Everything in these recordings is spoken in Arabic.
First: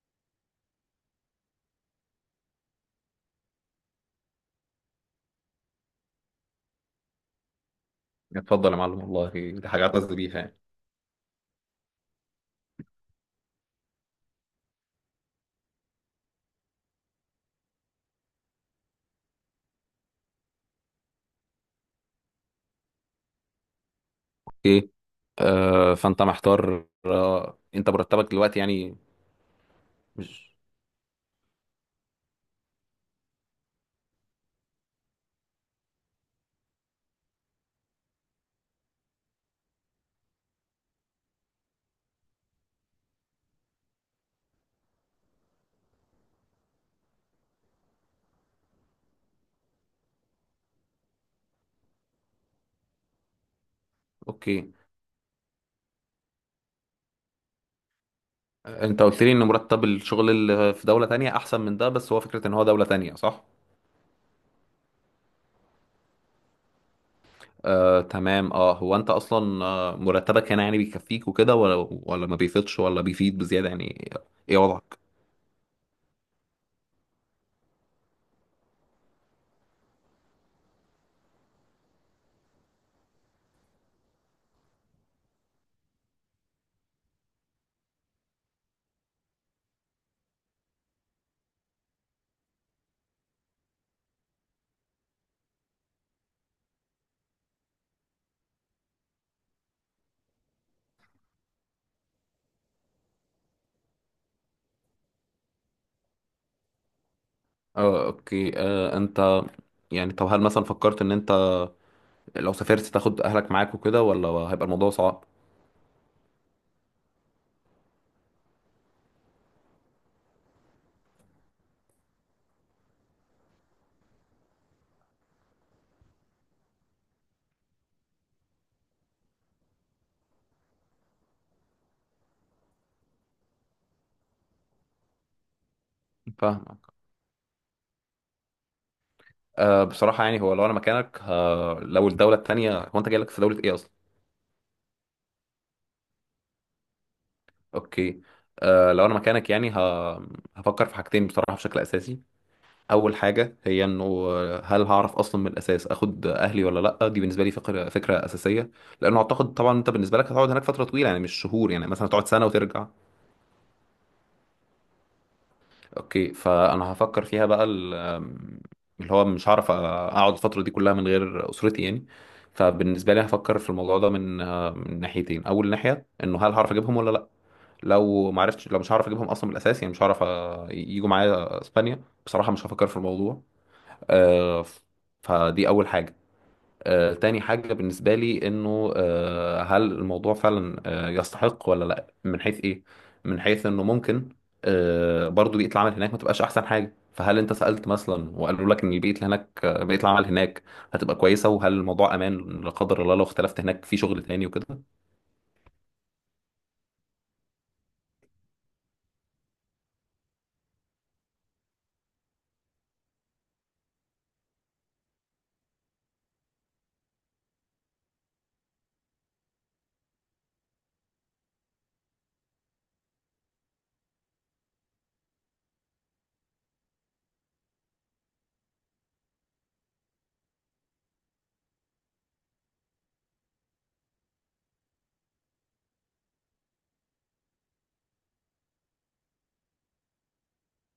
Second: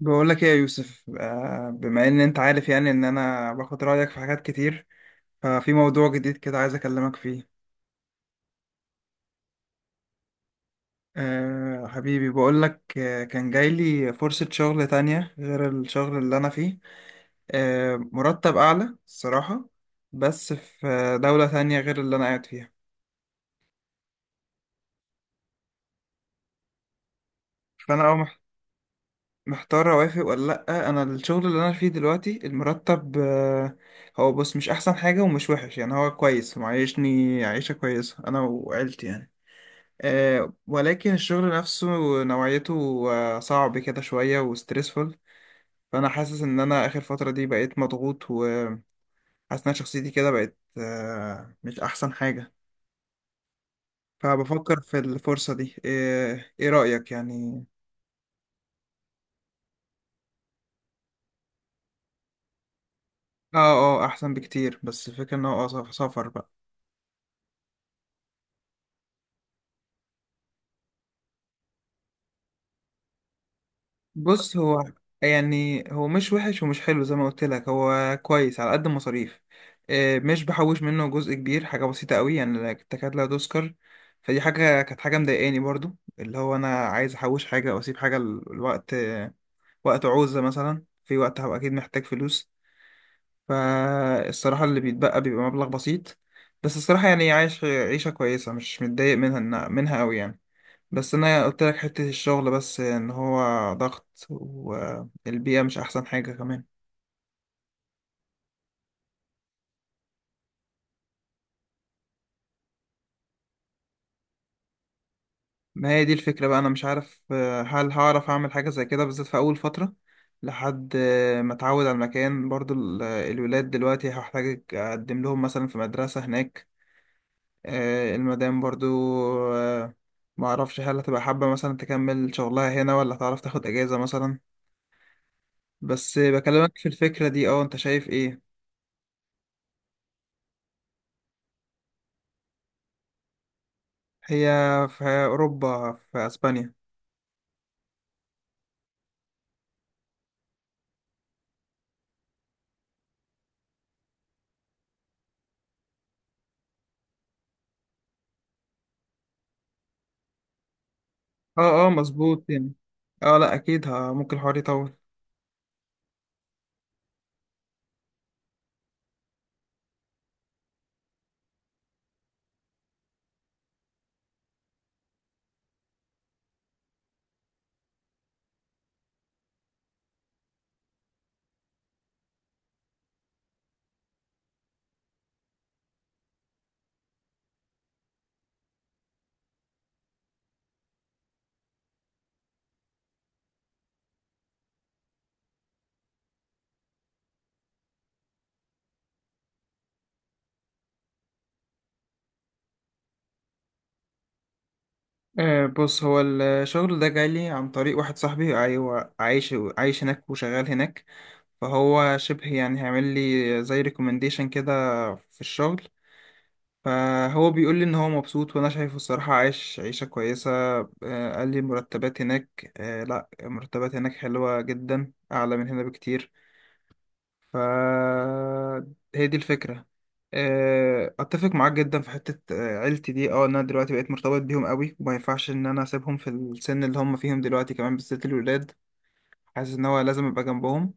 بقول لك ايه يا يوسف، بما ان انت عارف يعني ان انا باخد رايك في حاجات كتير. ففي موضوع جديد كده عايز اكلمك فيه. اتفضل يا معلم، والله دي حاجة اعتز بيها يعني. حبيبي، بقول لك كان جاي لي فرصه شغل تانية غير الشغل اللي انا فيه. مرتب اعلى الصراحه. بس في دوله تانية غير اللي انا قاعد فيها. اوكي. فانت محتار، انت فانا مرتبك دلوقتي يعني؟ محتار اوافق ولا مش لا. انا الشغل اللي انا فيه دلوقتي المرتب. هو بص مش احسن حاجه ومش وحش، يعني هو كويس معيشني عيشه كويسه انا وعيلتي يعني. ولكن الشغل نفسه، نوعيته، صعب كده شوية وستريسفul. فأنا حاسس إن أنا آخر فترة دي بقيت مضغوط وحاسس إن شخصيتي كده بقت مش أحسن حاجة. اوكي. فبفكر في الفرصة دي. إيه, إيه رأيك يعني؟ انت قلت لي ان مرتب الشغل اللي في دولة تانية احسن من ده، بس هو فكرة ان هو دولة تانية، صح؟ آه، آه أحسن بكتير، بس الفكرة إن هو سفر بقى. آه تمام، اه هو انت اصلا مرتبك هنا يعني بيكفيك وكده، ولا ما بيفيدش ولا بيفيد بزيادة يعني؟ بص ايه هو وضعك؟ يعني هو مش وحش ومش حلو، زي ما قلت لك هو كويس على قد المصاريف. مش بحوش منه جزء كبير، حاجة بسيطة قوي يعني تكاد لا تذكر. فدي حاجة كانت حاجة مضايقاني برضو، اللي هو أنا عايز أحوش حاجة أو أسيب حاجة الوقت وقت عوزة مثلا، في وقت هبقى أكيد محتاج فلوس. فالصراحة اللي بيتبقى بيبقى مبلغ بسيط. بس الصراحة يعني عايش عيشة كويسة، مش متضايق منها قوي يعني. بس انا قلت لك حتة الشغل، بس ان هو ضغط والبيئة مش احسن حاجة كمان. اه، اوكي. انت يعني، طب هل مثلا فكرت ان انت لو سافرت تاخد اهلك معاك وكده، ولا هيبقى الموضوع صعب؟ ما هي دي الفكرة بقى، انا مش عارف هل هعرف اعمل حاجة زي كده بالذات في اول فترة، لحد ما اتعود على المكان. برضو الولاد دلوقتي هحتاج اقدم لهم مثلا في مدرسة هناك. المدام برضو، آه، ما اعرفش هل هتبقى حابة مثلا تكمل شغلها هنا، ولا هتعرف تاخد اجازة مثلا. بس فاهم. بكلمك في الفكرة دي. اه، انت شايف ايه؟ بصراحة يعني هو لو أنا مكانك، لو الدولة التانية، هو أنت جاي لك في دولة إيه أصلا؟ هي في اوروبا، في اسبانيا. أوكي. لو أنا مكانك يعني، هفكر في حاجتين بصراحة بشكل أساسي. أول حاجة هي إنه هل هعرف أصلا من الأساس أخد أهلي ولا لأ. دي بالنسبة لي فكرة أساسية، لأنه أعتقد طبعا أنت بالنسبة لك هتقعد هناك فترة طويلة يعني، مش شهور اه، يعني، اه، مثلا تقعد مظبوط سنة يعني. وترجع. اه، لا اكيد، ها ممكن الحوار يطول. اوكي، فانا هفكر فيها بقى، ال- آم، اللي هو مش هعرف اقعد الفتره دي كلها من غير اسرتي يعني. فبالنسبه لي هفكر في الموضوع ده من ناحيتين. اول ناحيه انه هل هعرف اجيبهم ولا لا. لو ما عرفتش لو مش هعرف اجيبهم اصلا من الاساس، يعني مش هعرف يجوا معايا اسبانيا، بصراحه مش هفكر في الموضوع. آه، ف- فدي اول حاجه. تاني حاجة بالنسبة لي إنه هل الموضوع فعلا يستحق ولا لأ، من حيث إيه؟ من حيث إنه ممكن برضو بيئة العمل هناك ما تبقاش أحسن حاجة. فهل أنت سألت مثلا وقالوا لك إن البيئة اللي هناك، بيئة العمل هناك هتبقى كويسة، وهل الموضوع أمان لا قدر الله لو اختلفت هناك في شغل تاني وكده؟ بص، هو الشغل ده جالي عن طريق واحد صاحبي، ايوه عايش عايش هناك وشغال هناك. فهو شبه يعني هيعمل لي زي ريكومنديشن كده، في الشغل. فهو بيقول لي ان هو مبسوط، وانا شايفه الصراحة عايش عيشة كويسة. قال لي مرتبات هناك، لا مرتبات هناك حلوة جدا، اعلى من هنا بكتير. فهي دي الفكرة. اتفق معاك جدا في حتة عيلتي دي، اه إن انا دلوقتي بقيت مرتبط بيهم قوي وما ينفعش ان انا اسيبهم في السن اللي هم فيهم دلوقتي، كمان بالذات الولاد. حاسس ان هو لازم ابقى جنبهم.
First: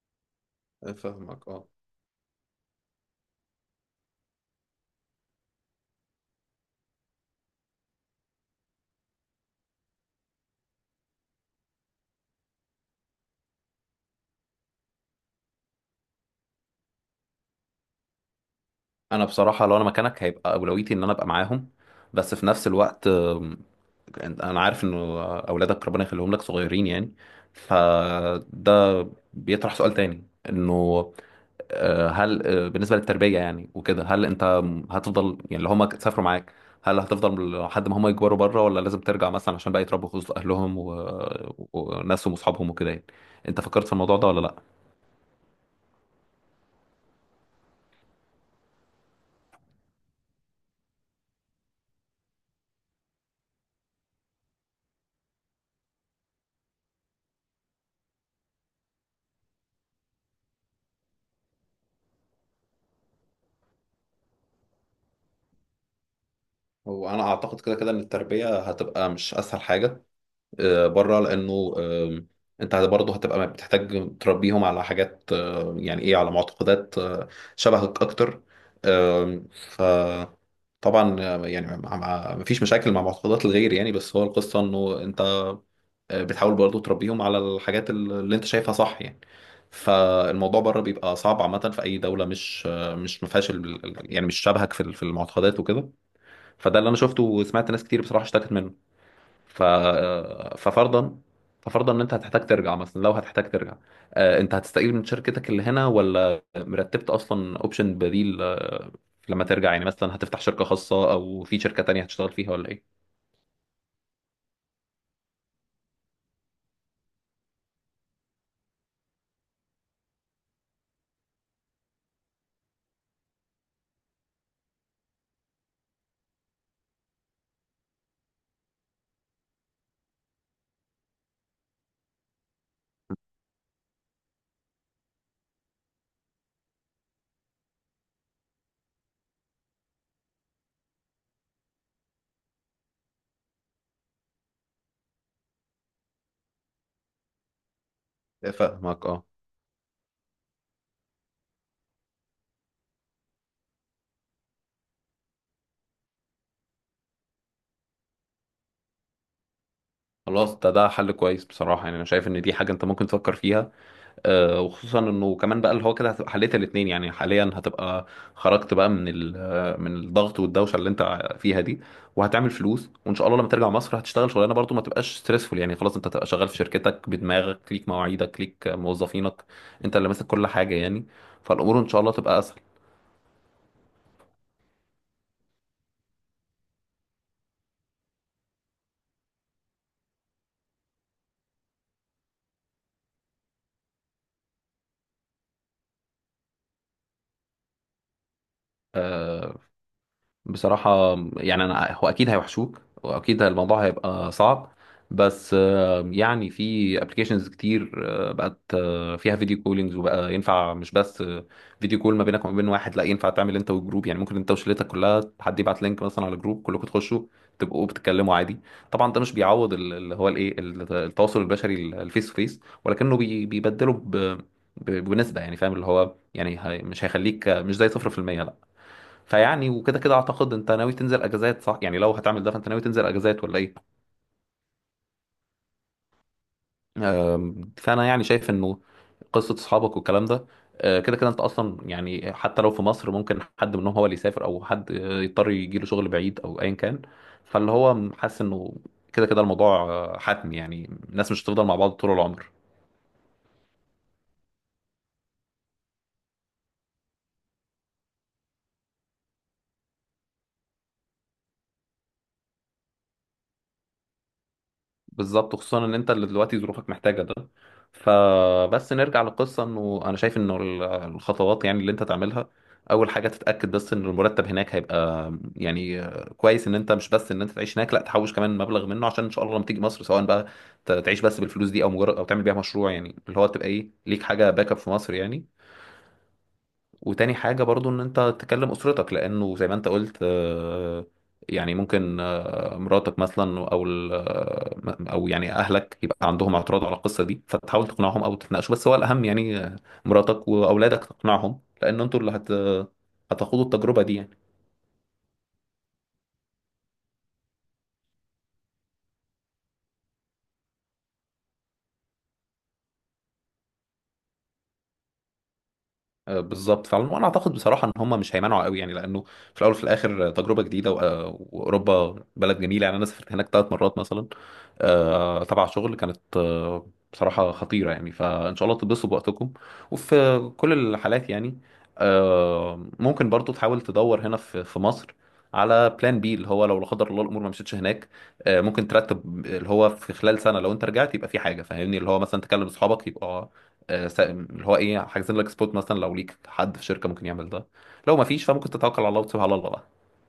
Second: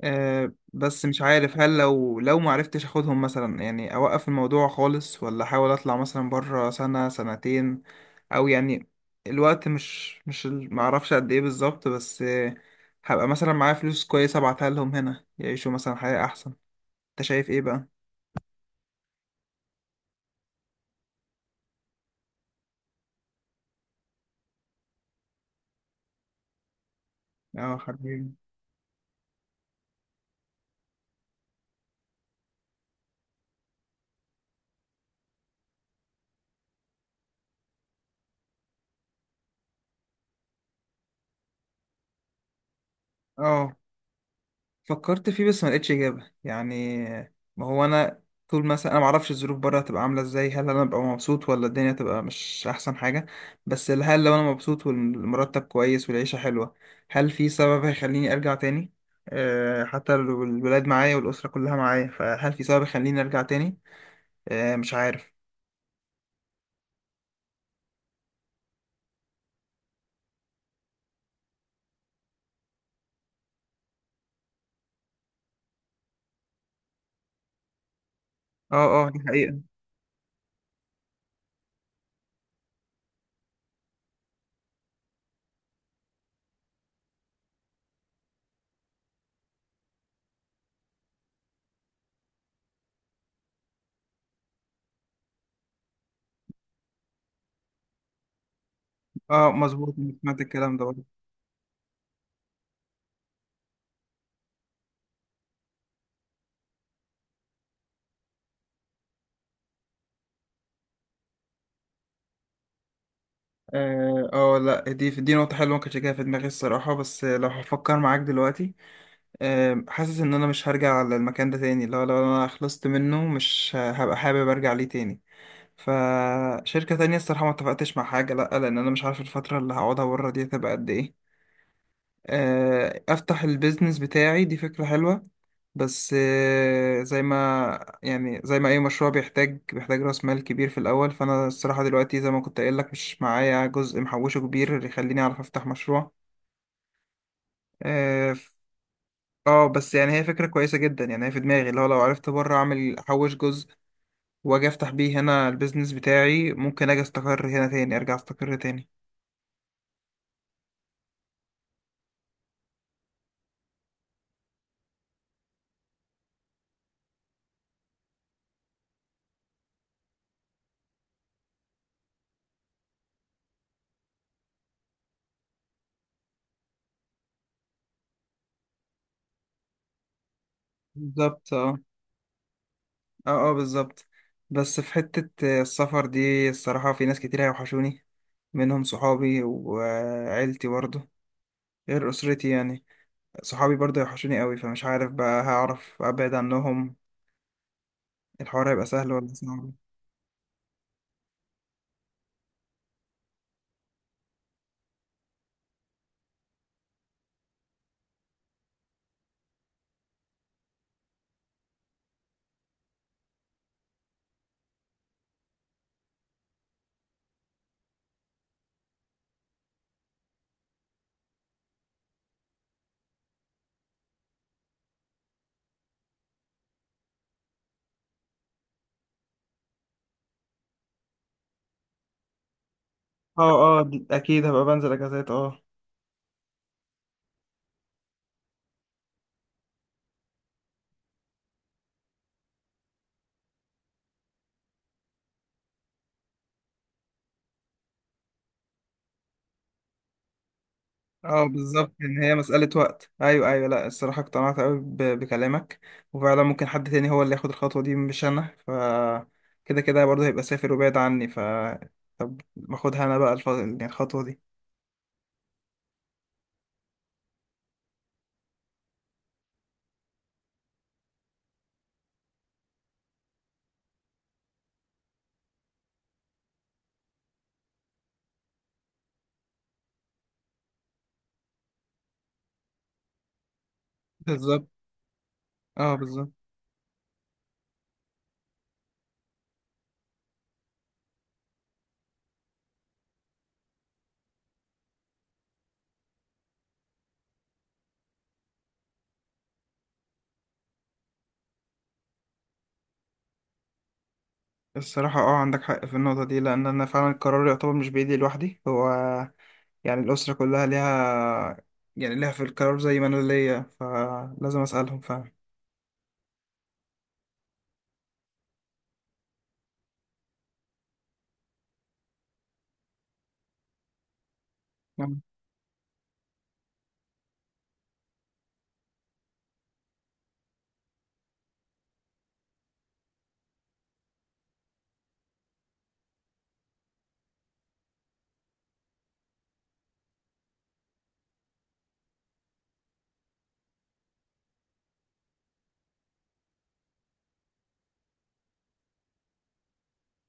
بس مش فاهمك، عارف اه. هل لو ما عرفتش اخدهم مثلا، يعني اوقف الموضوع خالص ولا احاول اطلع مثلا بره سنة سنتين. او يعني، الوقت مش ما اعرفش قد ايه بالظبط، بس هبقى مثلا معايا فلوس كويسة، ابعتها لهم هنا يعيشوا مثلا حياة احسن. انت شايف ايه بقى؟ انا بصراحه لو انا مكانك هيبقى اولويتي ان انا ابقى معاهم. بس في نفس الوقت، انا عارف انه اولادك ربنا يخليهم لك صغيرين يعني، اه حبيبي. فده بيطرح سؤال تاني، انه آه، هل آه، بالنسبه للتربيه يعني وكده، هل انت هتفضل يعني اللي هم سافروا معاك، هل هتفضل لحد ما هم يكبروا بره، ولا لازم ترجع مثلا عشان بقى يتربوا في وسط اهلهم و... وناسهم واصحابهم وكده يعني. انت اه. فكرت في الموضوع ده ولا لا؟ فكرت فيه، بس ما لقيتش اجابه يعني. ما هو انا، طول مثلا انا ما اعرفش الظروف بره هتبقى عامله ازاي، هل انا ابقى مبسوط ولا الدنيا تبقى مش احسن حاجه. بس هل لو انا مبسوط والمرتب كويس والعيشه حلوه، هل في سبب هيخليني ارجع تاني؟ حتى لو الولاد معايا والاسره كلها معايا، فهل في سبب يخليني ارجع تاني؟ مش عارف. هو انا اعتقد كده كده ان التربيه هتبقى مش اسهل حاجه بره، لانه انت برضه هتبقى بتحتاج تربيهم على حاجات، يعني ايه، على معتقدات شبهك اكتر. اه، اه، دي آم، حقيقه. طبعا. يعني مفيش مشاكل مع معتقدات الغير يعني، بس هو القصة انه انت بتحاول برضو تربيهم على الحاجات اللي انت شايفها صح يعني. فالموضوع بره بيبقى صعب عامة في أي دولة، مش ما فيهاش يعني مش شبهك في المعتقدات وكده. فده اللي أنا شفته، وسمعت ناس كتير بصراحة اشتكت منه. اه، ف مظبوط. سمعت الكلام ده. ففرضا ففرضا ان انت هتحتاج ترجع، مثلا لو هتحتاج ترجع، انت هتستقيل من شركتك اللي هنا، ولا مرتبت اصلا اوبشن بديل لما ترجع؟ يعني مثلا هتفتح شركة خاصة، او في شركة تانية هتشتغل فيها، ولا ايه؟ اه، لا دي نقطة حلوة ما كنتش جاية في دماغي الصراحة، بس لو هفكر معاك دلوقتي، حاسس ان انا مش هرجع على المكان ده تاني، لو انا خلصت منه مش هبقى حابب ارجع ليه تاني. فشركة تانية الصراحة ما اتفقتش مع حاجة، لا لان انا مش عارف الفترة اللي هقعدها بره دي هتبقى قد ايه. افتح البيزنس بتاعي دي فكرة حلوة. بس زي ما اي مشروع بيحتاج بيحتاج راس مال كبير في الاول، فانا الصراحه دلوقتي زي ما كنت قايل لك مش معايا جزء محوشه كبير اللي يخليني اعرف افتح مشروع. اه ف- فاهمك، اه. بس يعني هي فكره كويسه جدا، يعني هي في دماغي اللي هو لو عرفت بره اعمل احوش جزء، واجي افتح بيه هنا البيزنس بتاعي، ممكن اجي استقر هنا تاني ارجع استقر تاني. خلاص ده حل كويس بصراحة، يعني انا شايف ان دي حاجة انت ممكن تفكر فيها. وخصوصا انه كمان بقى، اللي هو كده هتبقى حليت الاثنين يعني، حاليا هتبقى خرجت بقى من ال- آه، من الضغط والدوشه اللي انت فيها دي، وهتعمل فلوس، وان شاء الله لما ترجع مصر هتشتغل شغلانه برضو ما تبقاش ستريسفول يعني. خلاص، انت هتبقى شغال في شركتك بدماغك، ليك مواعيدك، ليك موظفينك، انت اللي ماسك كل حاجه يعني. بالظبط اه. فالامور ان شاء الله تبقى اسهل. اه، اه، بالظبط. بس في حتة، السفر دي الصراحة في ناس كتير هيوحشوني، منهم صحابي وعيلتي برضه، غير أسرتي يعني. صحابي برضه يوحشوني قوي، فمش عارف بقى هعرف أبعد عنهم، الحوار هيبقى سهل ولا آه، صعب. بصراحة يعني، أنا هو أكيد هيوحشوك، وأكيد الموضوع هيبقى صعب، بس يعني في ابلكيشنز كتير بقت فيها فيديو كولينجز، وبقى ينفع مش بس فيديو كول ما بينك وما بين واحد، لا ينفع تعمل انت والجروب يعني. ممكن انت وشلتك كلها حد يبعت لينك مثلا على جروب، كلكم تخشوا تبقوا بتتكلموا عادي. طبعا ده مش بيعوض ال- اللي هو الايه ال- التواصل البشري، الفيس تو فيس، ولكنه بيبدله بنسبة يعني، فاهم اللي هو يعني، مش هيخليك مش زي 0%، لا. فيعني وكده كده اعتقد انت ناوي تنزل اجازات، صح؟ يعني لو هتعمل ده فانت ناوي تنزل اجازات ولا اه، ايه؟ اه، اكيد هبقى بنزل اجازات اه. فانا يعني شايف انه قصه اصحابك والكلام ده، كده كده انت اصلا يعني، حتى لو في مصر ممكن حد منهم هو اللي يسافر، او حد يضطر يجي له شغل بعيد او ايا كان. فاللي هو حاسس انه كده كده الموضوع حتمي، يعني الناس اه، مش هتفضل مع بعض بالظبط طول يعني هي العمر. مسألة وقت. أيوه، أيوه، لأ الصراحة اقتنعت قوي بكلامك، وفعلا ممكن حد تاني هو اللي ياخد الخطوة دي مش أنا. كده كده برضه هيبقى سافر وبعيد عني. طب باخدها أنا بقى يعني الخطوة دي. بالظبط، خصوصا ان انت اللي دلوقتي ظروفك محتاجه ده. فبس نرجع للقصه، انه انا شايف انه الخطوات يعني اللي انت تعملها: اول حاجه تتاكد بس ان المرتب هناك هيبقى يعني كويس، ان انت مش بس ان انت تعيش هناك، لا، تحوش كمان مبلغ منه، عشان ان شاء الله لما تيجي مصر سواء بقى تعيش بس بالفلوس دي، او مجرد او تعمل بيها مشروع، يعني اللي هو تبقى ايه ليك حاجه بالظبط، باك اب في مصر يعني. اه، بالظبط. وتاني حاجة برضو ان انت تكلم اسرتك، لانه زي ما انت قلت يعني ممكن مراتك مثلا، او او يعني اهلك يبقى عندهم اعتراض على القصة دي، فتحاول تقنعهم او تتناقشوا. بس هو الاهم يعني مراتك واولادك تقنعهم، لان انتوا اللي هتخوضوا التجربة دي يعني. الصراحة اه عندك حق في النقطة دي، لأن أنا فعلا القرار يعتبر مش بإيدي لوحدي. هو يعني الأسرة كلها ليها، يعني ليها في القرار زي ما أنا ليا، فلازم أسألهم فعلا. بالظبط فعلا. وانا اعتقد بصراحه ان هم مش هيمنعوا قوي يعني، لانه في الاول وفي الاخر تجربه جديده، و- آه، واوروبا بلد جميله. يعني انا سافرت هناك ثلاث مرات مثلا مم. تبع شغل، كانت بصراحه خطيره يعني، فان شاء الله تتبسطوا بوقتكم. وفي كل الحالات يعني ممكن برضو تحاول تدور هنا في مصر على بلان بي، اللي هو لو لا قدر الله الامور ما مشيتش هناك. ممكن ترتب اللي هو في خلال سنه، لو انت رجعت يبقى في حاجه، فاهمني اللي هو مثلا تكلم اصحابك يبقى اللي هو ايه، حاجزين لك سبوت مثلا، لو ليك حد في شركه ممكن يعمل ده. لو ما فيش فممكن تتوكل على الله وتسيبها على الله بقى.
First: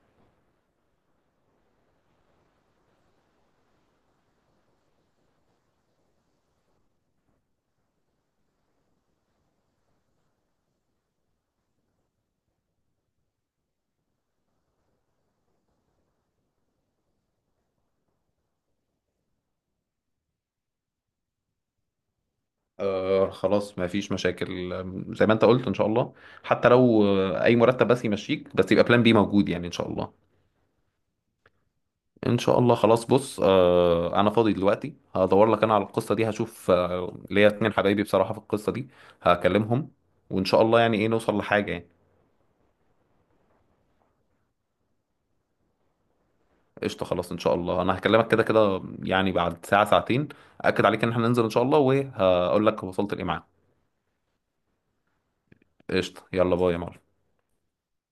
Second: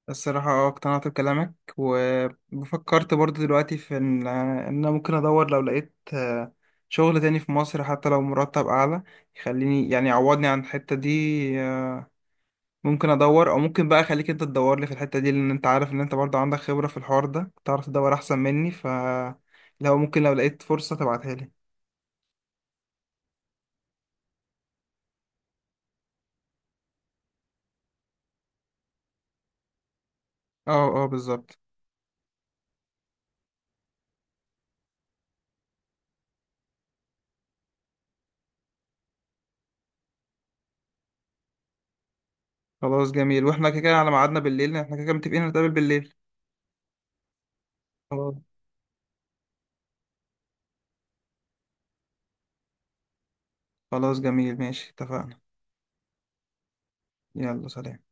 الصراحة اه اقتنعت بكلامك، وفكرت برضه دلوقتي في إن أنا ممكن أدور، لو لقيت شغل تاني في مصر حتى لو مرتب أعلى يخليني يعني يعوضني عن الحتة دي. آه، ممكن أدور، أو ممكن بقى أخليك أنت تدور لي في الحتة دي، لأن أنت عارف إن أنت برضه عندك خبرة في الحوار ده تعرف تدور أحسن مني. لو ممكن، لو لقيت فرصة تبعتها لي. خلاص، ما فيش مشاكل. زي ما انت قلت ان شاء الله، حتى لو اي مرتب بس يمشيك، بس يبقى بلان بي موجود يعني ان شاء الله. اه، اه، بالظبط. ان شاء الله. خلاص، بص انا فاضي دلوقتي، هدور لك انا على القصه دي، هشوف ليا اتنين حبايبي بصراحه في القصه دي، هكلمهم، وان شاء الله يعني ايه نوصل لحاجه يعني. خلاص جميل، واحنا كده كده على ميعادنا بالليل، احنا كده كده متفقين نتقابل بالليل. قشطة، خلاص إن شاء الله، أنا هكلمك خلاص. كده كده يعني بعد ساعة ساعتين. أكد عليك إن إحنا ننزل إن شاء الله، وهقول لك وصلت لإيه معاك. خلاص جميل، ماشي اتفقنا. قشطة، يلا باي يا معلم. يلا سلام.